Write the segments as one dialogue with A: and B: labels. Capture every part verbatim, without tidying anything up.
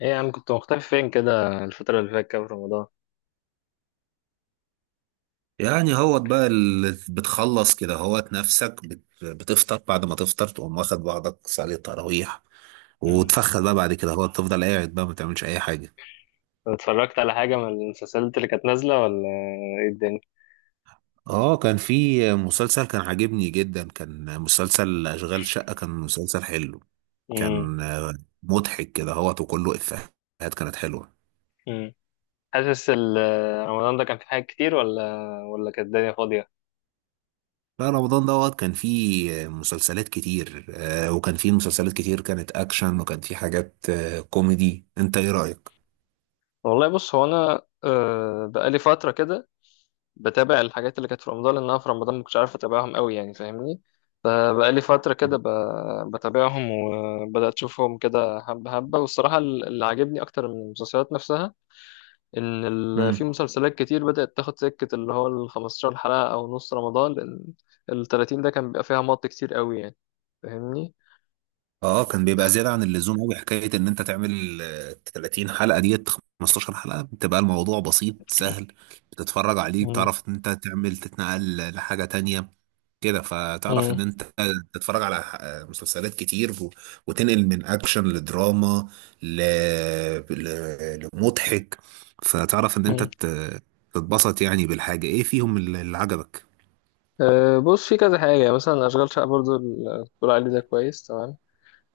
A: ايه يا عم، كنت مختفي فين كده الفترة اللي فاتت كده في رمضان؟
B: يعني هو بقى اللي بتخلص كده هوت نفسك بت- بتفطر بعد ما تفطر تقوم واخد بعضك صلي التراويح.
A: مم.
B: وتفخد بقى بعد كده هو تفضل قاعد بقى ما تعملش اي حاجه.
A: اتفرجت على حاجة من المسلسلات اللي كانت نازلة ولا ايه الدنيا؟
B: اه، كان في مسلسل كان عاجبني جدا، كان مسلسل اشغال شقه، كان مسلسل حلو.
A: مم.
B: كان مضحك كده هوت وكله افيهات كانت حلوه.
A: مم. حاسس ال- رمضان ده كان في حاجات كتير ولا ولا كانت الدنيا فاضية؟
B: لا، رمضان دوت كان فيه مسلسلات كتير، آه، وكان فيه مسلسلات كتير كانت اكشن، وكان فيه حاجات آه، كوميدي. انت ايه رايك؟
A: والله بص، هو انا آه، بقالي فترة كده بتابع الحاجات اللي كانت في رمضان، لان انا في رمضان ما كنتش عارف اتابعهم قوي، يعني فاهمني. فبقالي فترة كده ب- بتابعهم وبدأت اشوفهم كده حبة حبة. والصراحة اللي عاجبني اكتر من المسلسلات نفسها ان ال... في
B: مم.
A: مسلسلات كتير بدأت تاخد سكة اللي هو ال خمسة عشر حلقة او نص رمضان، لان ال ثلاثين ده كان بيبقى فيها مط كتير قوي يعني، فاهمني.
B: اه، كان بيبقى زيادة عن اللزوم قوي حكاية ان انت تعمل آه، تلاتين حلقة ديت. خمستاشر حلقة بتبقى الموضوع بسيط سهل، بتتفرج عليه،
A: مم.
B: بتعرف ان انت تعمل تتنقل لحاجة تانية كده. فتعرف
A: مم.
B: ان انت تتفرج على آه، مسلسلات كتير، و- وتنقل من اكشن لدراما ل... ل... لمضحك. فتعرف ان انت
A: مم.
B: ت- تتبسط، يعني بالحاجة ايه فيهم اللي اللي عجبك.
A: أه بص، في كذا حاجة يعني، مثلا أشغال شقة برضو ال- بتقول عليه ده، كويس تمام.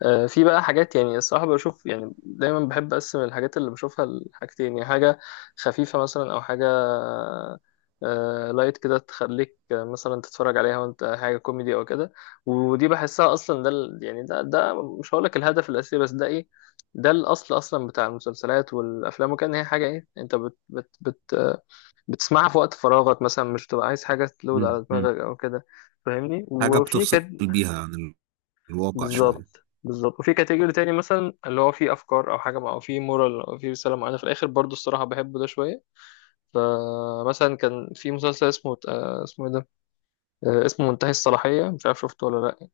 A: آه، في بقى حاجات يعني الصراحة بشوف، يعني دايما بحب أقسم الحاجات اللي بشوفها لحاجتين، يعني حاجة خفيفة مثلا أو حاجة آه، لايت كده تخليك آه، مثلا تتفرج عليها وأنت حاجة كوميدي أو كده. ودي بحسها أصلا ده ال- يعني ده ده مش هقولك الهدف الأساسي، بس ده إيه؟ ده الأصل أصلا بتاع المسلسلات والأفلام، وكان هي حاجة إيه، أنت بت بت بت آه، بتسمعها في وقت فراغك مثلا، مش تبقى عايز حاجة تلود
B: مم.
A: على
B: مم.
A: دماغك أو كده، فاهمني.
B: حاجة
A: وفي
B: بتفصل
A: كانت
B: بيها عن الواقع شوية.
A: بالظبط بالظبط. وفي كاتيجوري تاني مثلا اللي هو فيه افكار او حاجه مع- او فيه مورال او فيه رساله معينه في الاخر، برضو الصراحه بحبه ده شويه. فمثلا كان في مسلسل اسمه آه، اسمه ايه ده آه، اسمه منتهي الصلاحيه، مش عارف شفته ولا لا.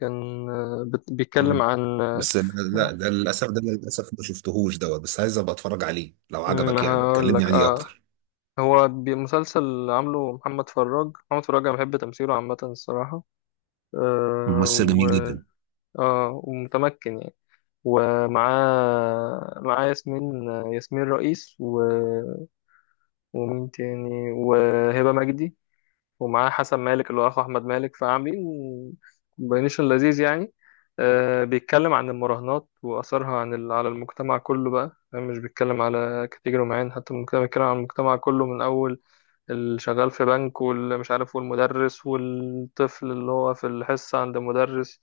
A: كان آه، بت- بيتكلم
B: مم.
A: عن آه،
B: بس لا، ده للاسف ده للاسف ما شفتهوش دوت، بس عايز ابقى اتفرج عليه. لو
A: ما
B: عجبك يعني
A: هقول
B: كلمني
A: لك.
B: عليه
A: اه،
B: اكتر.
A: هو بي- مسلسل عامله محمد فراج. محمد فراج انا بحب تمثيله عامه الصراحه. آه
B: ممثل جميل
A: و...
B: جدا.
A: اه، ومتمكن يعني. ومعاه معاه ياسمين، ياسمين رئيس، و... ومين تاني، وهبة مجدي. ومعاه حسن مالك اللي هو أخو أحمد مالك. فعاملين كومبينيشن لذيذ يعني. آه، بيتكلم عن المراهنات وأثرها عن ال... على المجتمع كله بقى، يعني مش بيتكلم على كاتيجوري معين حتى المجتمع، بيتكلم عن المجتمع كله، من أول اللي شغال في بنك واللي مش عارف والمدرس والطفل اللي هو في الحصة عند المدرس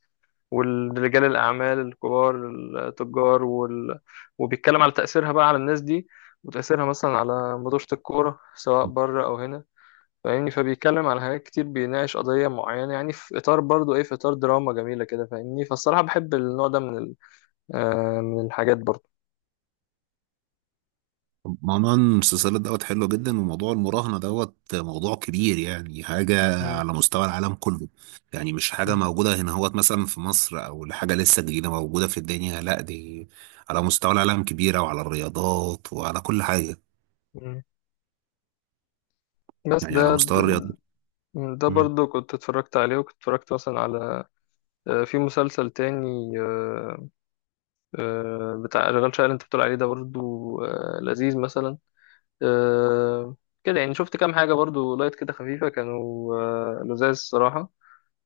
A: والرجال الأعمال الكبار، التجار وال... وبيتكلم على تأثيرها بقى على الناس دي، وتأثيرها مثلا على مدرسة الكورة سواء بره أو هنا، فاهمني. فبيتكلم على حاجات كتير، بيناقش قضية معينة يعني، في إطار برضو إيه، في إطار دراما جميلة كده، فاهمني. فالصراحة بحب النوع ده من ال... آه من الحاجات برضو.
B: موضوع المسلسلات دوت حلو جدا، وموضوع المراهنة دوت موضوع كبير، يعني حاجة
A: م-
B: على مستوى العالم كله. يعني مش حاجة
A: م-
B: موجودة هنا هوت مثلا في مصر، أو حاجة لسه جديدة موجودة في الدنيا. لا، دي على مستوى العالم كبيرة، وعلى الرياضات وعلى كل حاجة.
A: م. بس
B: يعني على
A: ده
B: مستوى
A: ده
B: الرياضات.
A: ده
B: مم.
A: برضو كنت اتفرجت عليه، وكنت اتفرجت مثلا على آه، في مسلسل تاني آه، آه، بتاع شغال شقة اللي انت بتقول عليه ده برضو آه، لذيذ مثلا. آه، كده يعني شفت كام حاجة برضو لايت كده خفيفة، كانوا آه، لذاذ الصراحة.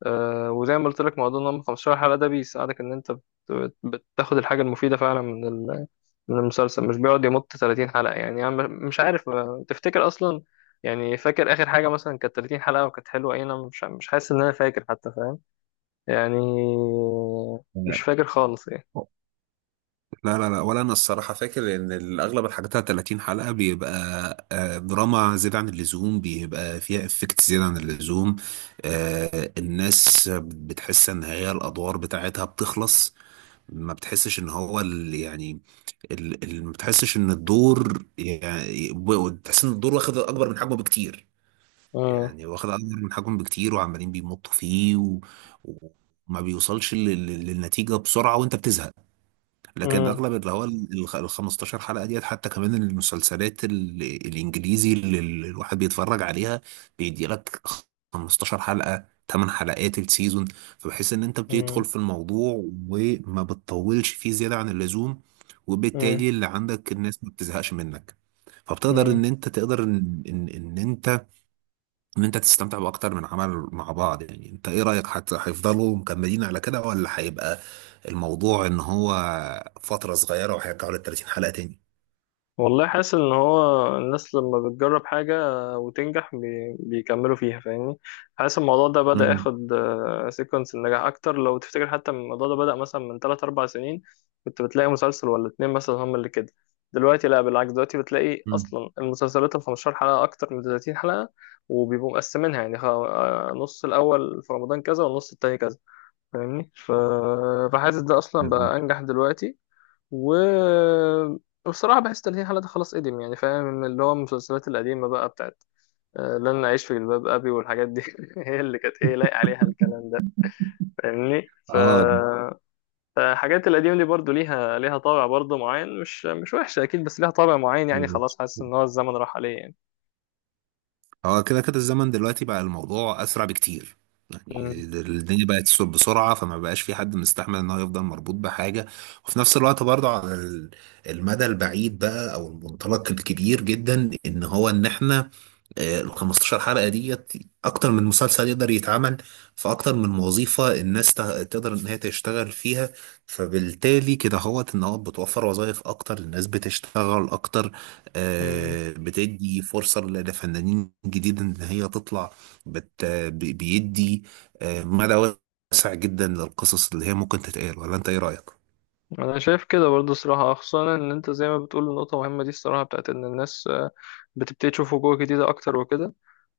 A: آه، وزي ما قلت لك، موضوع ان هم خمستاشر حلقة ده بيساعدك ان انت بت- بتاخد الحاجة المفيدة فعلا من ال- من المسلسل، مش بيقعد يمط ثلاثين حلقة. يعني يعني مش عارف آه، تفتكر اصلا، يعني فاكر اخر حاجة مثلا كانت تلاتين حلقة وكانت حلوة ايه؟ انا مش مش حاسس ان انا فاكر حتى يعني، مش فاكر خالص يعني.
B: لا لا لا، ولا انا الصراحه فاكر ان اغلب الحاجات على تلاتين حلقه بيبقى آه، دراما زياده عن اللزوم، بيبقى فيها افكت زياده عن اللزوم. آه، الناس بتحس ان هي الادوار بتاعتها بتخلص. ما بتحسش ان هو ال- يعني ال- ال- ما بتحسش ان الدور، يعني ب- بتحس ان الدور واخد اكبر من حجمه بكتير.
A: مم.
B: يعني واخد اكبر من حجمه بكتير، وعمالين بيمطوا فيه و... وما بيوصلش لل- لل- للنتيجه بسرعه، وانت بتزهق. لكن
A: مم.
B: اغلب اللي هو ال ال خمستاشر حلقه ديت، حتى كمان المسلسلات ال- الانجليزي اللي ال- الواحد بيتفرج عليها بيدي لك خمستاشر حلقه، تمن حلقات السيزون، فبحيث ان انت بتدخل
A: مم.
B: في الموضوع، وما بتطولش فيه زياده عن اللزوم،
A: مم.
B: وبالتالي اللي عندك الناس ما بتزهقش منك. فبتقدر
A: مم.
B: ان انت تقدر ان ان, إن انت ان انت تستمتع باكتر من عمل مع بعض. يعني انت ايه رأيك؟ حتى هيفضلوا مكملين على كده، ولا هيبقى الموضوع ان هو فترة صغيرة وهيرجعوا لل تلاتين حلقة تاني؟
A: والله حاسس ان هو الناس لما بتجرب حاجة وتنجح بي... بيكملوا فيها، فاهمني. حاسس الموضوع ده بدأ
B: مم.
A: ياخد سيكونس النجاح اكتر. لو تفتكر حتى الموضوع ده بدأ مثلا من ثلاث اربع سنين، كنت بتلاقي مسلسل ولا اتنين مثلا هم اللي كده. دلوقتي لا، بالعكس، دلوقتي بتلاقي
B: مم.
A: اصلا المسلسلات ال خمستاشر حلقة اكتر من تلاتين حلقة، وبيبقوا مقسمينها يعني، خ- آه، نص الاول في رمضان كذا والنص التاني كذا، فاهمني. ف... فحاسس ده اصلا
B: جميل.
A: بقى انجح دلوقتي. و وبصراحة بحس تلهي حالة ده خلاص قديم يعني، فاهم، اللي هو المسلسلات القديمة بقى بتاعت آه، لن أعيش في جلباب أبي والحاجات دي. هي اللي كانت إيه، لايق عليها الكلام ده، فاهمني. ف...
B: اه،
A: فالحاجات القديمة دي برضو ليها ليها طابع برضو معين، مش مش وحشة أكيد، بس ليها طابع معين يعني،
B: بالظبط.
A: خلاص حاسس إن هو الزمن راح عليه يعني.
B: اه، كده كده الزمن دلوقتي بقى الموضوع اسرع بكتير. يعني الدنيا بقت تسوق بسرعة، فما بقاش في حد مستحمل ان هو يفضل مربوط بحاجة. وفي نفس الوقت برضه على ال- المدى البعيد بقى، او المنطلق الكبير جدا، ان هو ان احنا آه، ال خمستاشر حلقة ديت أكتر من مسلسل يقدر يتعمل، في أكتر من وظيفة الناس ت- تقدر إن هي تشتغل فيها. فبالتالي كده هوت إن هو بتوفر وظائف أكتر، الناس بتشتغل أكتر.
A: مم.
B: آه، بتدي فرصة ل- لفنانين جديد إن هي تطلع. بت بي- بيدي آه، مدى واسع جدا للقصص اللي هي ممكن تتقال. ولا أنت إيه رأيك؟
A: انا شايف كده برضه الصراحه، خصوصا ان انت زي ما بتقول نقطه مهمه دي الصراحه، بتاعت ان الناس آه، بتبتدي تشوف وجوه جديده اكتر وكده،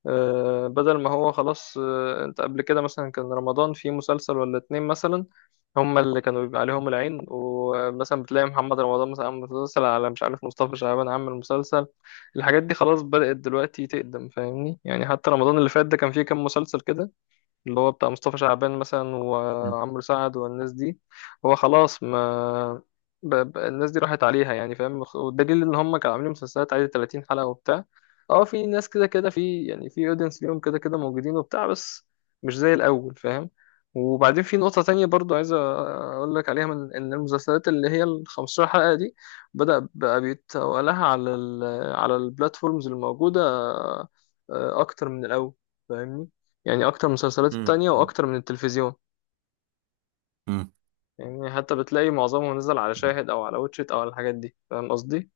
A: آه، بدل ما هو خلاص. آه، انت قبل كده مثلا كان رمضان فيه مسلسل ولا اتنين مثلا، هما اللي كانوا بيبقى عليهم العين، ومثلا بتلاقي محمد رمضان مثلا عامل مسلسل، على مش عارف مصطفى شعبان عامل مسلسل. الحاجات دي خلاص بدأت دلوقتي تقدم، فاهمني. يعني حتى رمضان اللي فات ده كان فيه كام مسلسل كده اللي هو بتاع مصطفى شعبان مثلا
B: مم.
A: وعمرو سعد والناس دي، هو خلاص ما ب... ب... الناس دي راحت عليها يعني، فاهم. والدليل ان هم كانوا عاملين مسلسلات عادي تلاتين حلقة وبتاع. اه، في ناس كده كده، في يعني في اودينس ليهم كده كده موجودين وبتاع، بس مش زي الاول، فاهم. وبعدين في نقطة تانية برضو عايز أقول لك عليها، من إن المسلسلات اللي هي ال خمسة عشر حلقة دي بدأ بقى بيتوالها على ال على البلاتفورمز الموجودة آه، أكتر من الأول، فاهمني. يعني اكتر من المسلسلات
B: مم.
A: التانية واكتر من التلفزيون. يعني حتى بتلاقي معظمهم نزل على
B: مم.
A: شاهد او على واتشيت او على الحاجات دي، فاهم قصدي.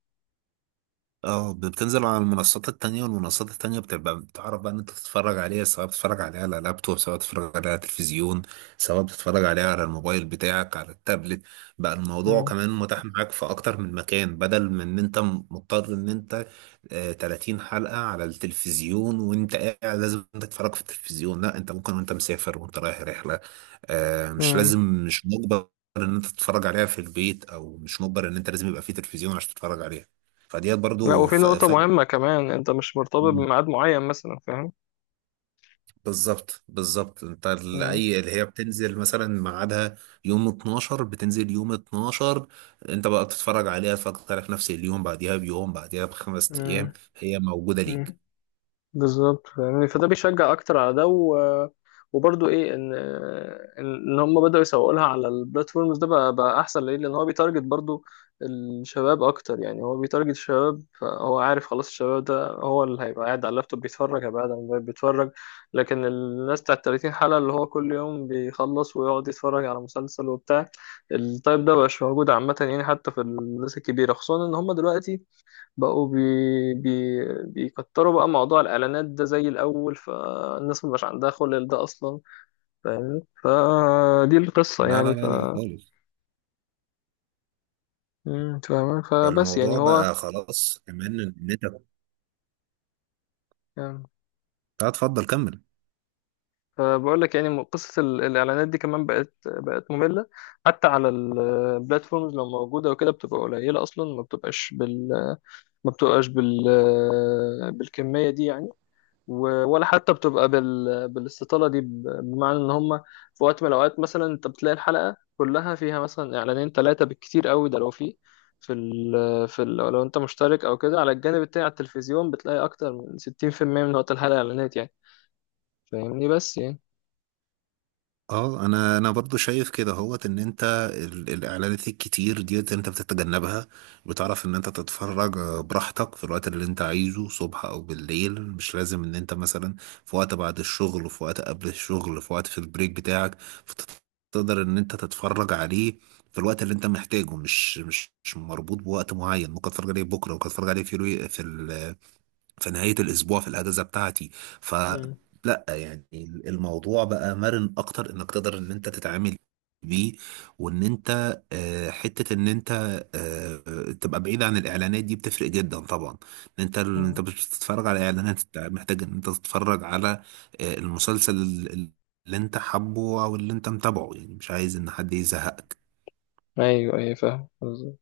B: اه، بتنزل على المنصات التانية، والمنصات التانية بتبقى بتعرف بقى ان انت تتفرج عليها، سواء بتتفرج عليها على لابتوب، سواء بتتفرج عليها على تلفزيون، سواء بتتفرج عليها على الموبايل بتاعك، على التابلت. بقى الموضوع
A: مم.
B: كمان متاح معاك في اكتر من مكان، بدل من ان انت مضطر ان انت آه، تلاتين حلقة على التلفزيون وانت قاعد لازم تتفرج في التلفزيون. لا، انت ممكن وانت مسافر، وانت رايح رحلة. آه، مش
A: مم.
B: لازم، مش مجبر ان انت تتفرج عليها في البيت، او مش مجبر ان انت لازم يبقى في تلفزيون عشان تتفرج عليها. فديت
A: لا،
B: برضو
A: وفي
B: ف-
A: نقطة
B: فارق.
A: مهمة كمان، انت مش مرتبط
B: مم.
A: بميعاد معين مثلا، فاهم.
B: بالظبط بالظبط، انت ال- اي اللي هي بتنزل مثلا ميعادها يوم اتناشر، بتنزل يوم اتناشر، انت بقى بتتفرج عليها فاكتر، في نفس اليوم بعديها، بيوم بعديها، بخمس ايام
A: مم.
B: هي موجودة
A: مم.
B: ليك.
A: بالظبط. يعني فده بيشجع اكتر على ده و... وبرضه ايه، ان ان إن هم بداوا يسوقوا لها على البلاتفورمز ده بقى، بقى احسن ليه، لان هو بيتارجت برضه الشباب اكتر. يعني هو بيتارجت الشباب، فهو عارف خلاص الشباب ده هو اللي هيبقى قاعد على اللابتوب بيتفرج، هيبقى قاعد على الموبايل بيتفرج. لكن الناس بتاع تلاتين حلقة اللي هو كل يوم بيخلص ويقعد يتفرج على مسلسل وبتاع، التايب ده مبقاش موجود عامة يعني. حتى في الناس الكبيرة، خصوصا ان هم دلوقتي بقوا بي... بي... بيكتروا بقى موضوع الإعلانات ده زي الأول، فالناس مبقاش عندها خلل ده أصلا، فاهمني. فدي القصة
B: لا لا
A: يعني ف
B: لا لا، خالص.
A: مم، فاهمة. فبس يعني
B: الموضوع
A: هو،
B: بقى خلاص كمان ان انت، لا.
A: يعني
B: اتفضل كمل.
A: فبقول لك يعني، م- قصة ال- الإعلانات دي كمان بقت بقت مملة. حتى على البلاتفورمز لو موجودة وكده بتبقى قليلة أصلا، ما بتبقاش بال ما بتبقاش بال بالكمية دي يعني. و- ولا حتى بتبقى بال... بالاستطالة دي، ب- بمعنى ان هم في وقت من الاوقات مثلا انت بتلاقي الحلقة كلها فيها مثلا اعلانين ثلاثة بالكتير قوي. ده لو في في ال... في ال... لو انت مشترك او كده، على الجانب التاني على التلفزيون بتلاقي اكتر من ستين في المية من وقت الحلقة اعلانات يعني، فاهمني بس يعني.
B: اه، انا انا برضو شايف كده هوت ان انت ال- الاعلانات الكتير ديت انت بتتجنبها. بتعرف ان انت تتفرج آه، براحتك، في الوقت اللي انت عايزه، صبح او بالليل. مش لازم ان انت مثلا في وقت بعد الشغل، في وقت قبل الشغل، في وقت في البريك بتاعك. فتقدر ان انت تتفرج عليه في الوقت اللي انت محتاجه. مش مش مش مربوط بوقت معين. ممكن تتفرج عليه بكره، ممكن تتفرج عليه في الوي- في في نهاية الأسبوع، في الأجازة بتاعتي.
A: امم،
B: فلا يعني الموضوع بقى مرن أكتر، إنك تقدر إن أنت تتعامل بيه. وإن أنت آه، حتة إن أنت آه، تبقى بعيد عن الإعلانات دي، بتفرق جدا طبعا. إن أنت أنت مش بتتفرج على إعلانات، أنت محتاج إن أنت تتفرج على آه، المسلسل اللي أنت حابه أو اللي أنت متابعه، يعني مش عايز إن حد يزهقك.
A: ايوه ايوه فاهم.